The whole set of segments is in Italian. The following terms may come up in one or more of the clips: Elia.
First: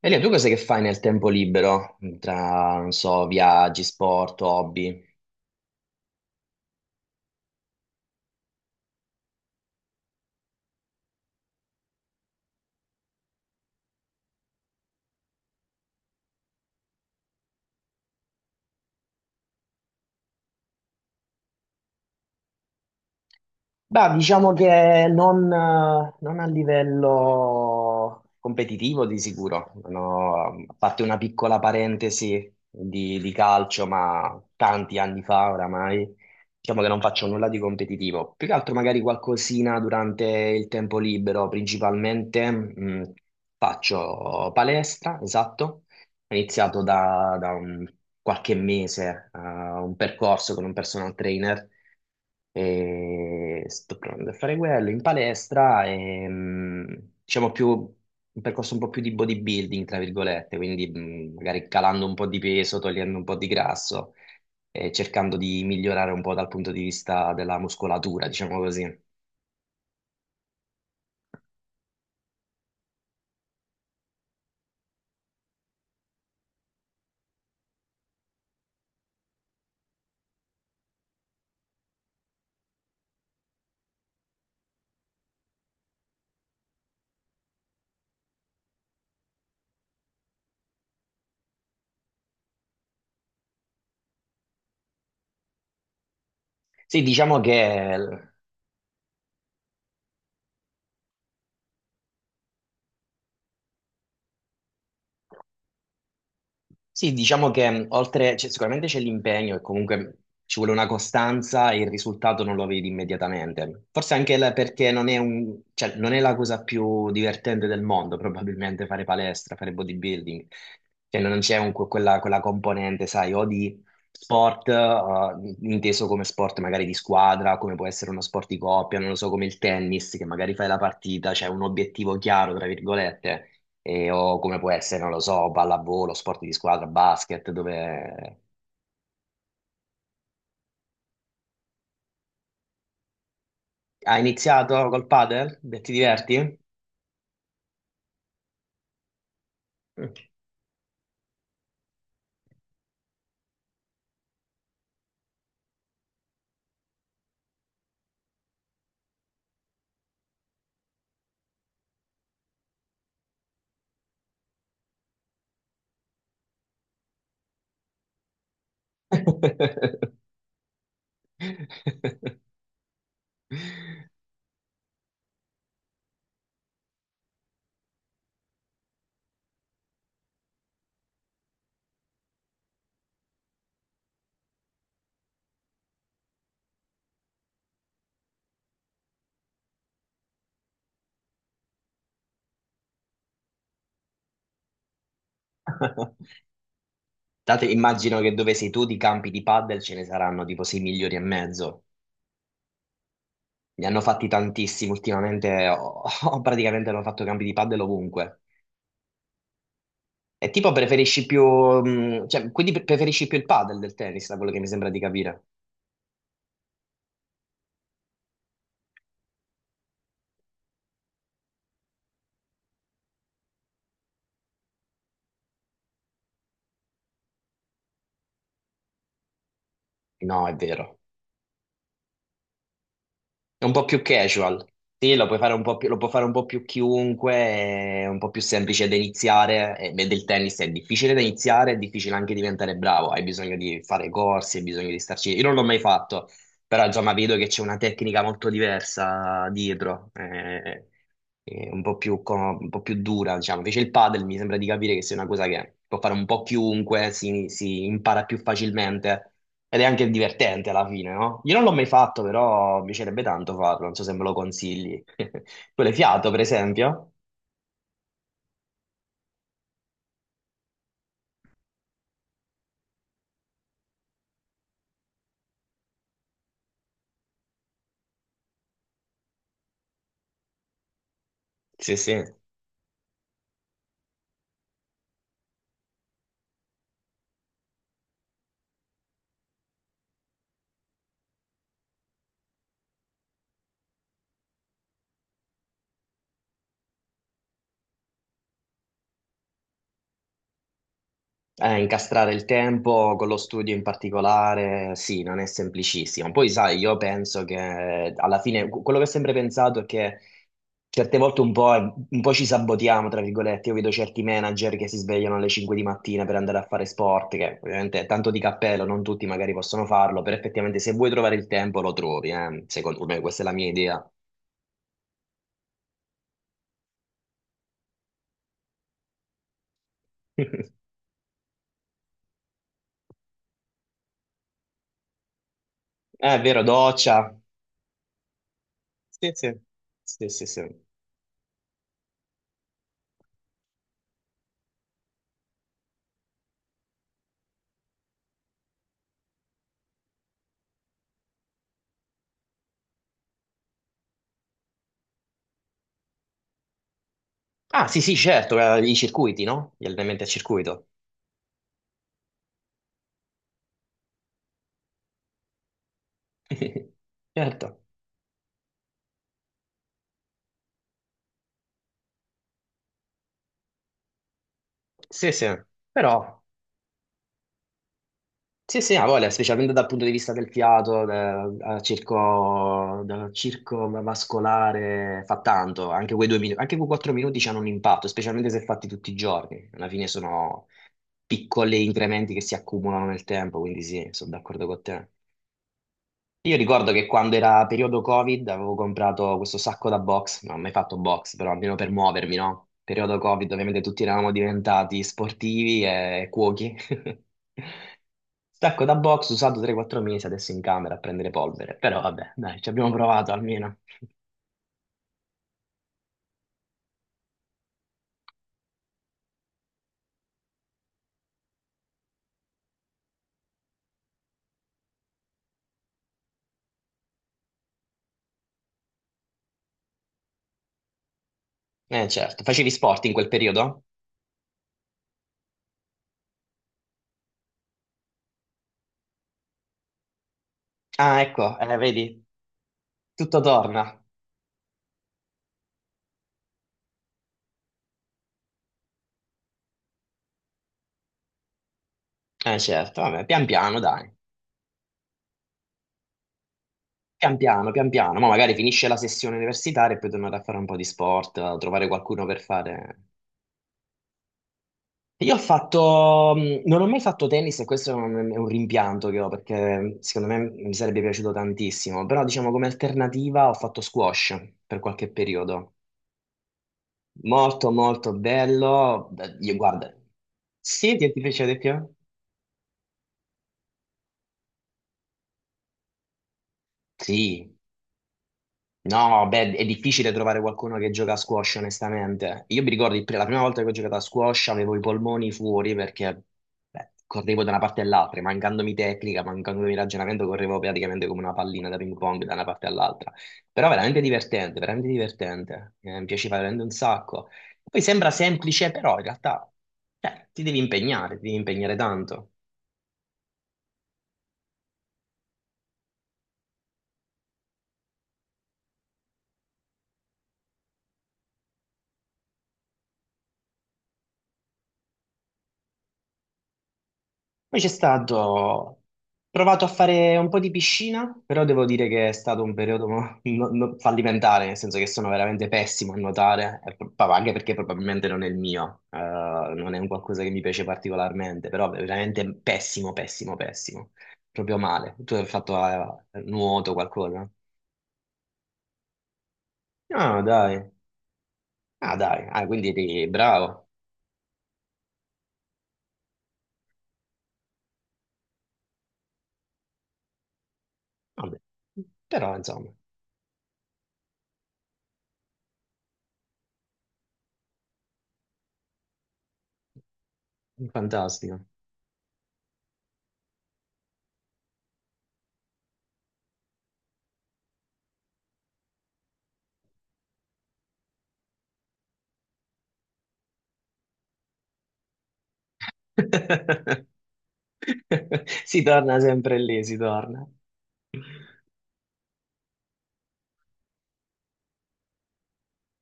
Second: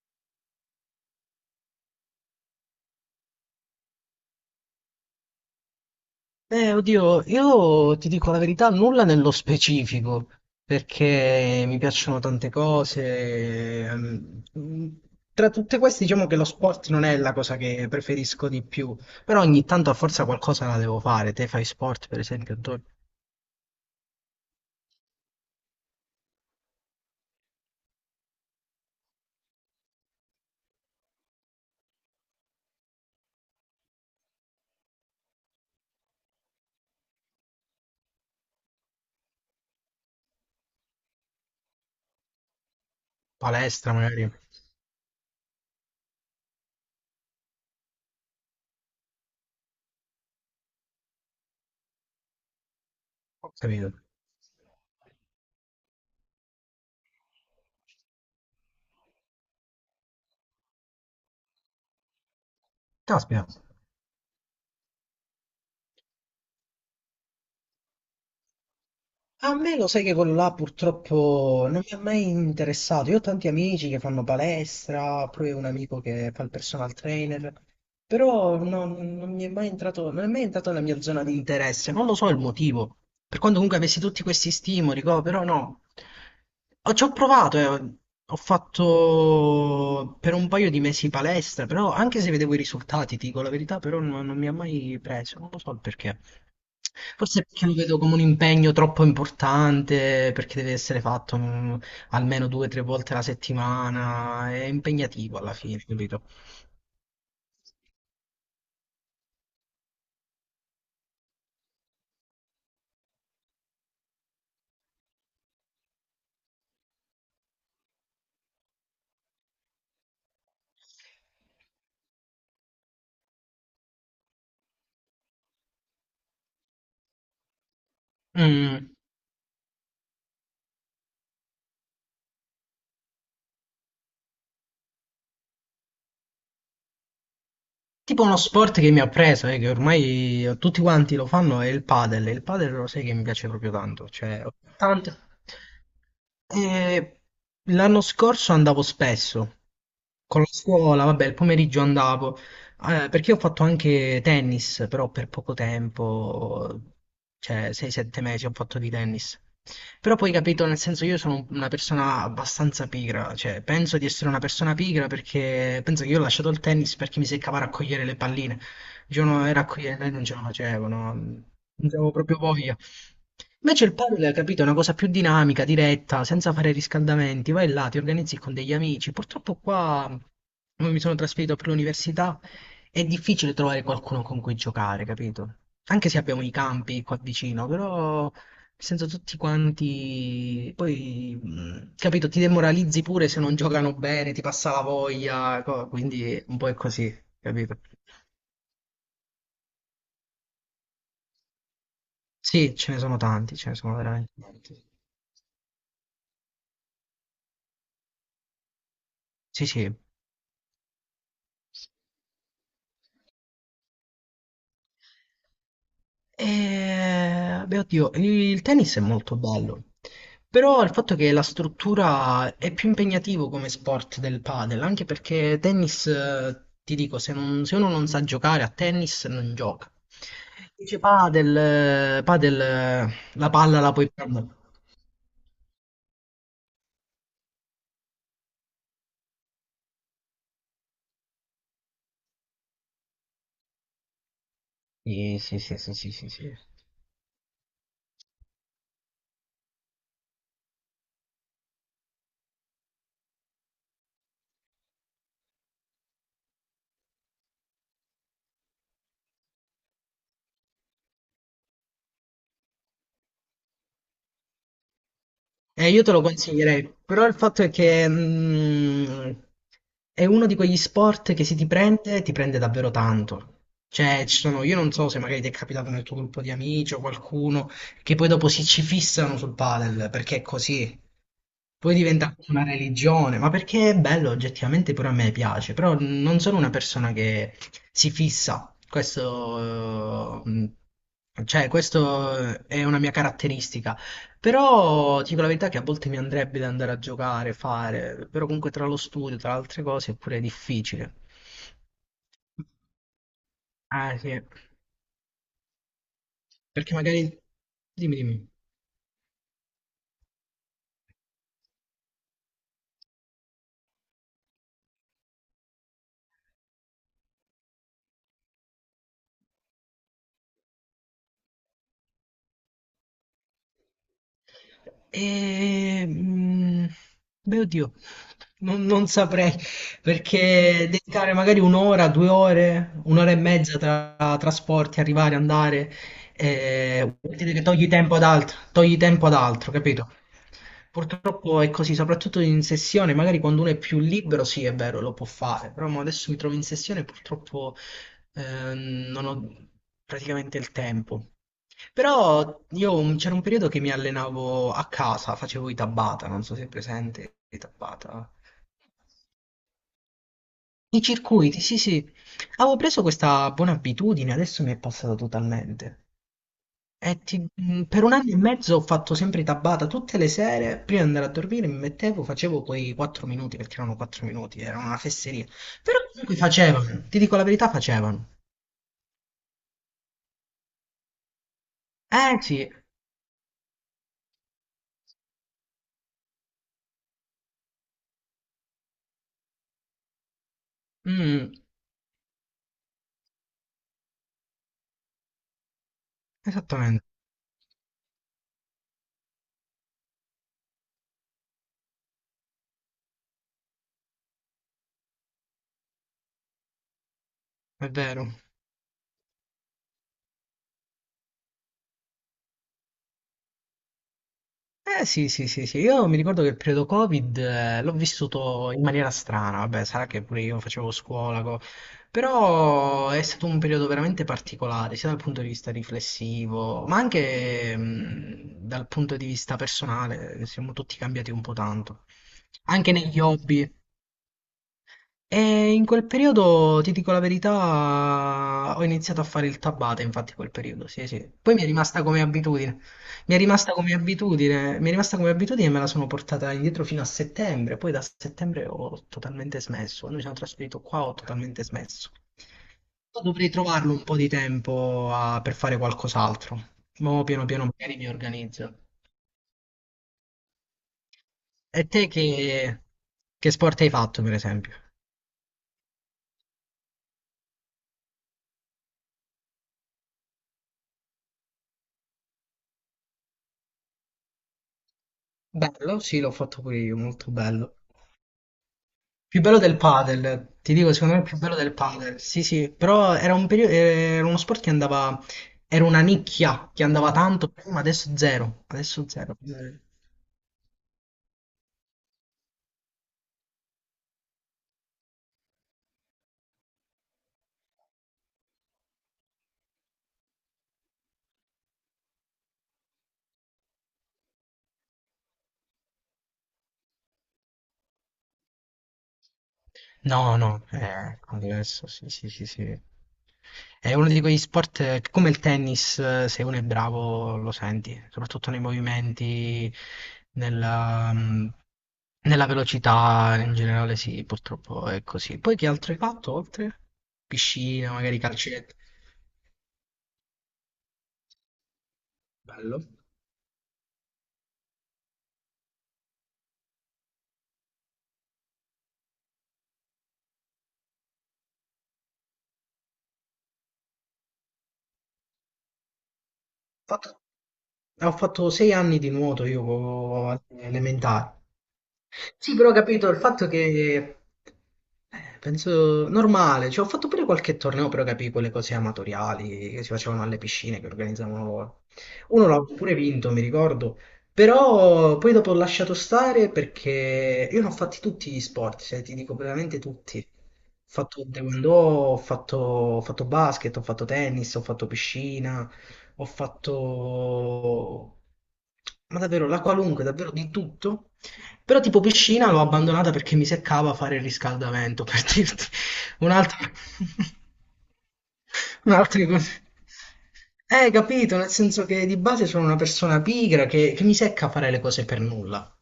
Elia, tu cos'è che fai nel tempo libero? Tra, non so, viaggi, sport, hobby? Beh, oddio, io ti dico la verità, nulla nello specifico, perché mi piacciono tante cose. Tra tutte queste, diciamo che lo sport non è la cosa che preferisco di più, però ogni tanto a forza qualcosa la devo fare. Te fai sport, per esempio, tu? Beh, diciamo che non a livello competitivo di sicuro. Non ho- A parte una piccola parentesi di calcio, ma tanti anni fa oramai, diciamo che non faccio nulla di competitivo, più che altro magari qualcosina durante il tempo libero, principalmente Palestra magari, faccio palestra, esatto. Ho iniziato qualche mese un percorso con un personal trainer e capito? sto provando a fare quello in palestra e diciamo più un percorso un po' più di bodybuilding, tra virgolette, quindi magari calando un po' di peso, togliendo un po' Caspita. di grasso e cercando di migliorare un po' dal punto di vista della muscolatura, diciamo così. A me lo sai che quello là purtroppo non mi ha mai interessato. Io ho tanti amici che fanno palestra, pure un amico che fa il personal trainer, però non mi è mai entrato, non è mai entrato nella mia zona di interesse. Non lo so il motivo. Per quanto comunque avessi tutti questi stimoli, però no. Ci ho provato, eh. Ho fatto per un paio di mesi palestra, però anche se vedevo i risultati, ti dico la verità, però non mi ha mai preso. Non lo so il perché. Sì, diciamo Forse perché lo che vedo come un l-. impegno troppo importante, perché deve essere fatto, almeno due o tre volte alla settimana, è impegnativo alla fine, capito? Sì, diciamo che oltre, cioè, sicuramente c'è l'impegno e comunque ci vuole una costanza e il risultato non lo vedi immediatamente. Forse anche perché non è cioè, non è la cosa più divertente del mondo, probabilmente fare palestra, fare bodybuilding. Cioè, non c'è quella componente, sai, o di sport, inteso come sport magari di squadra, come può essere uno sport di Mm. coppia, non lo so, come il tennis, che magari fai la partita, c'è un obiettivo chiaro, tra virgolette o come può essere, non lo so, pallavolo, sport di squadra, basket, Tipo uno dove. sport che mi ha preso, che ormai tutti quanti lo fanno, è il padel. Il padel lo sai che mi piace proprio tanto, Hai cioè, ho iniziato col tante... padel? Beh, ti diverti? E l'anno scorso andavo spesso Mm. con la scuola, vabbè, il pomeriggio andavo. Perché ho fatto anche tennis, però per poco tempo, cioè 6-7 mesi ho fatto di tennis. Però poi capito, nel senso io sono una persona abbastanza pigra, cioè penso di essere una persona pigra perché penso che io ho lasciato il tennis perché mi seccava a raccogliere le palline. Il giorno era a raccogliere, e non ce la facevo, no? Non avevo proprio voglia. Invece il padel, capito, è una cosa più dinamica, diretta, senza fare riscaldamenti, vai là, ti organizzi con degli amici. Purtroppo qua, come mi sono trasferito per l'università, è difficile trovare qualcuno con cui giocare, capito? Anche se abbiamo i campi qua vicino, però nel senso tutti quanti, poi, capito, ti demoralizzi pure se non giocano bene, ti passa la voglia, quindi un po' è così, Tanto capito? immagino che dove sei tu di campi di padel ce ne saranno tipo 6 milioni e mezzo. Sì, ce ne sono tanti, ce ne Ne sono hanno fatti veramente tanti. tantissimi ultimamente, ho praticamente hanno fatto campi di padel ovunque. Sì, sì. E tipo preferisci più, cioè, quindi preferisci più il padel del tennis, da quello che mi sembra di capire. Beh, oddio, il tennis è molto bello, però il fatto che la struttura è più impegnativo come sport del padel, anche perché tennis, ti dico, se, se uno non sa giocare a tennis non gioca. No, è vero. Dice padel, padel, la È un palla po' la più puoi prendere. casual. Sì, lo puoi fare un po' più, lo può fare un po' più chiunque, è un po' più semplice da iniziare. E beh, del tennis è difficile da iniziare, è difficile anche diventare bravo. Hai bisogno di fare corsi, hai bisogno di starci. Sì, Io non sì, l'ho sì, mai sì, sì, fatto, sì, sì. però insomma vedo che c'è una tecnica molto diversa dietro, un po' più, un po' più dura, diciamo. Invece il padel mi sembra di capire che sia una cosa che può fare un po' chiunque, si impara più facilmente. Ed è anche divertente alla fine, no? Io non l'ho mai fatto, però mi piacerebbe tanto farlo, non so se me lo consigli. Tu l'hai Io te lo fiato, per consiglierei, esempio? però il fatto è che, è uno di quegli sport che se ti prende, ti prende davvero tanto. Cioè, ci sono, io non so se magari ti è capitato nel tuo gruppo di amici o qualcuno che poi dopo si ci fissano sul padel, perché è così. Poi Sì, sì. diventa una religione, ma perché è bello, oggettivamente pure a me piace, però non sono una persona che si fissa. Cioè, questo è una mia caratteristica. Però ti dico la verità che a volte mi andrebbe da andare a giocare, fare, però comunque tra lo studio, tra altre cose, è pure difficile. Incastrare il tempo con lo studio in Ah, sì. particolare, sì, non è semplicissimo. Poi, sai, Perché io magari... penso che Dimmi, alla dimmi. fine quello che ho sempre pensato è che certe volte un po' ci sabotiamo, tra virgolette. Io vedo certi manager che si svegliano alle 5 di mattina per andare a fare sport, che ovviamente è tanto di cappello, non tutti magari possono farlo, però effettivamente se vuoi trovare il tempo lo trovi, eh. Secondo me questa è la mia idea. E... mm, Beh, oddio, non saprei, perché dedicare magari un'ora, 2 ore, un'ora e mezza tra trasporti, arrivare, andare, È vero, vuol doccia. dire che togli tempo ad altro, togli tempo Sì, ad sì. altro, capito? Sì, sì, sì. Purtroppo è così, soprattutto in sessione, magari quando uno è più libero, sì, è vero, lo può fare, però mo adesso mi trovo in sessione e purtroppo, non ho praticamente il tempo. Però io c'era un periodo che mi allenavo a casa, facevo i Tabata, non so se è presente i Ah, sì, sì, Tabata. certo, i circuiti, no? Gli allenamenti a circuito. I circuiti, sì, sì. Avevo preso questa buona abitudine, adesso mi è passata totalmente. E Certo, per un anno e mezzo ho fatto sempre tabata tutte le sere, prima di andare a dormire mi mettevo, facevo quei 4 minuti, perché erano 4 minuti, era una sì, sì, fesseria. Però comunque però facevano, ti dico la verità, facevano. sì, sì, ha voglia, specialmente dal punto di vista del fiato, del, del Eh sì, circo, del circo vascolare, fa tanto, anche quei 2 minuti, anche quei 4 minuti hanno un impatto, specialmente se fatti tutti i giorni, alla fine sono mm, piccoli incrementi che si accumulano nel tempo, quindi sì, sono d'accordo con te. Io ricordo esattamente, che quando era periodo Covid avevo comprato questo sacco da box, non ho mai fatto box, però almeno per muovermi, no? Periodo Covid, ovviamente tutti eravamo diventati sportivi e cuochi. è vero. Sacco da box usato 3-4 mesi adesso in camera a prendere polvere, però vabbè, dai, ci abbiamo provato almeno. Eh sì, sì, sì, sì, io mi ricordo che il periodo Covid, l'ho vissuto in maniera strana, vabbè, sarà che pure io facevo scuola, però è stato un periodo veramente particolare, sia dal punto di vista riflessivo, ma anche, dal punto di vista personale, siamo tutti cambiati un po' tanto. Eh certo, facevi Anche sport in negli quel hobby, periodo? e in quel periodo, ti dico la verità, ho iniziato a fare il tabata, infatti, in quel periodo, sì, Ah, sì. Poi ecco, mi è rimasta come vedi, abitudine. Mi è tutto rimasta come torna. abitudine, mi è rimasta come abitudine e me la sono portata indietro fino a settembre. Poi da settembre ho totalmente smesso. Quando mi sono trasferito qua ho totalmente smesso. Eh certo, vabbè, Però pian dovrei piano, trovarlo un dai. po' di tempo, per fare qualcos'altro. Ma piano piano Pian magari mi piano, ma magari organizzo. finisce la sessione universitaria e poi tornare a fare un po' di sport, a E trovare te qualcuno per fare. che sport hai fatto, per esempio? Io ho fatto, non ho mai fatto tennis e questo è è un rimpianto che ho perché secondo me mi sarebbe piaciuto tantissimo, però diciamo come alternativa ho fatto squash per qualche periodo. Bello, sì, l'ho fatto pure io, molto Molto bello. molto bello. Beh, Più bello del guarda, padel, ti dico, sì, ti, secondo ti me è più piace bello di più? del padel. Sì, sì, però era un periodo, era uno sport che andava, era una nicchia che andava tanto Sì, prima, adesso zero, adesso no, zero. beh, è difficile trovare qualcuno che gioca a squash, onestamente. Io mi ricordo il la prima volta che ho giocato a squash avevo i polmoni fuori perché beh, correvo da una parte all'altra, mancandomi tecnica, mancandomi ragionamento, correvo praticamente come una pallina da ping pong da una parte all'altra. Però veramente divertente, veramente divertente. Mi piaceva veramente un sacco. Poi sembra semplice, però in realtà cioè, No, no, è ti devi impegnare diverso, sì, sì, tanto. sì, sì. È uno di quegli sport, che come il tennis, se uno è bravo lo senti, soprattutto nei movimenti, nella, mm, nella velocità, in generale sì, purtroppo è così. Poi che altro hai fatto oltre? Poi c'è Piscina, stato, magari calcetto. ho provato a fare un po' di piscina, però devo dire che è stato un Bello. periodo fallimentare, nel senso che sono veramente pessimo a nuotare, e anche perché probabilmente non è il mio, non è un qualcosa che mi piace particolarmente, però veramente pessimo, pessimo, pessimo, proprio male. Tu hai fatto nuoto fatto, qualcosa? ho fatto 6 anni di nuoto io, Ah, dai, elementari. ah, dai, ah, Sì, quindi però ho eri capito il fatto bravo. che, penso normale, cioè, ho fatto pure qualche torneo, però capì quelle cose amatoriali che si facevano alle piscine, che Vabbè. organizzavano loro. Però, Uno l'ho insomma, pure vinto, mi ricordo, però poi dopo ho lasciato stare perché io ne ho fatti tutti gli sport, cioè ti dico veramente tutti. Ho fatto fantastico. taekwondo, ho fatto basket, ho fatto tennis, ho fatto piscina, ho fatto... Ma davvero, la qualunque, davvero di tutto. Però tipo piscina l'ho abbandonata perché mi seccava fare il riscaldamento, per dirti. Un'altra... Si torna Un'altra sempre cosa. lì, si torna. Capito, nel senso che di base sono una persona pigra che mi secca fare le cose per nulla.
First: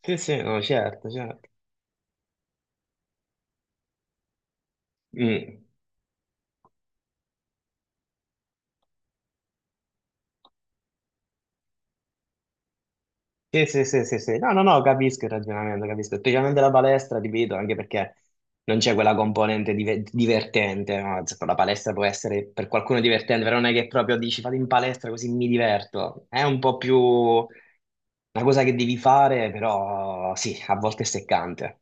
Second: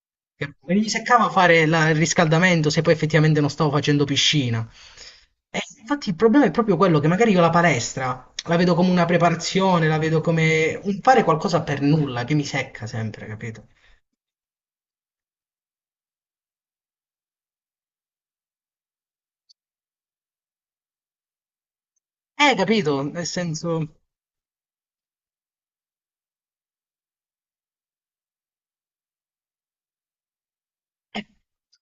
Sì, sì, no, Mi certo, seccava certo. fare il riscaldamento se poi effettivamente non stavo facendo piscina. E Mm. infatti il problema è proprio quello, che magari io la palestra la vedo come una preparazione, la vedo come un fare qualcosa per nulla che mi secca sempre, Sì, capito? sì, sì, sì, sì. No, no, no, capisco il ragionamento, capisco. Specialmente la palestra, ti vedo, anche perché non c'è quella componente divertente. No? Cioè, la palestra può essere Eh, per qualcuno capito, nel divertente, però non è che senso... proprio dici fate in palestra così mi diverto. È un po' più una cosa che devi fare, però sì, a volte è E seccante.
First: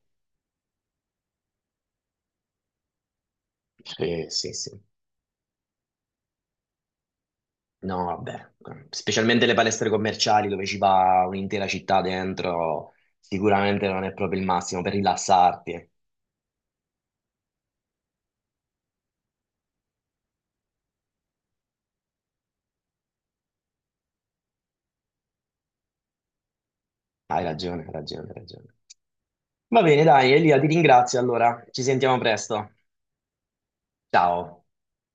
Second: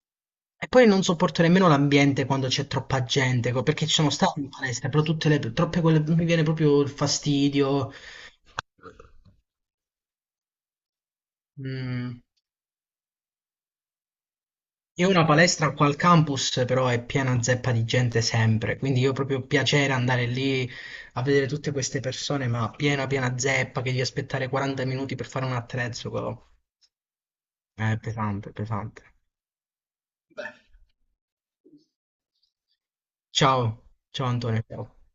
e poi non sopporto nemmeno l'ambiente quando c'è troppa gente, perché ci sono Sì, stato in sì, sì. palestra, però tutte le troppe quelle mi viene proprio il fastidio. No, vabbè, specialmente le palestre commerciali dove ci va un'intera città Mm. dentro, sicuramente non è proprio il massimo per Io ho una palestra qua rilassarti. al campus, però è piena zeppa di gente sempre, quindi io proprio piacere andare lì a vedere tutte queste persone, ma piena piena zeppa che devi aspettare 40 minuti per fare un attrezzo, co. Hai ragione, hai È ragione, hai pesante, ragione. pesante. Va bene, dai, Elia, ti ringrazio allora. Ci sentiamo presto. Ciao, ciao Ciao. Antonio. Ciao.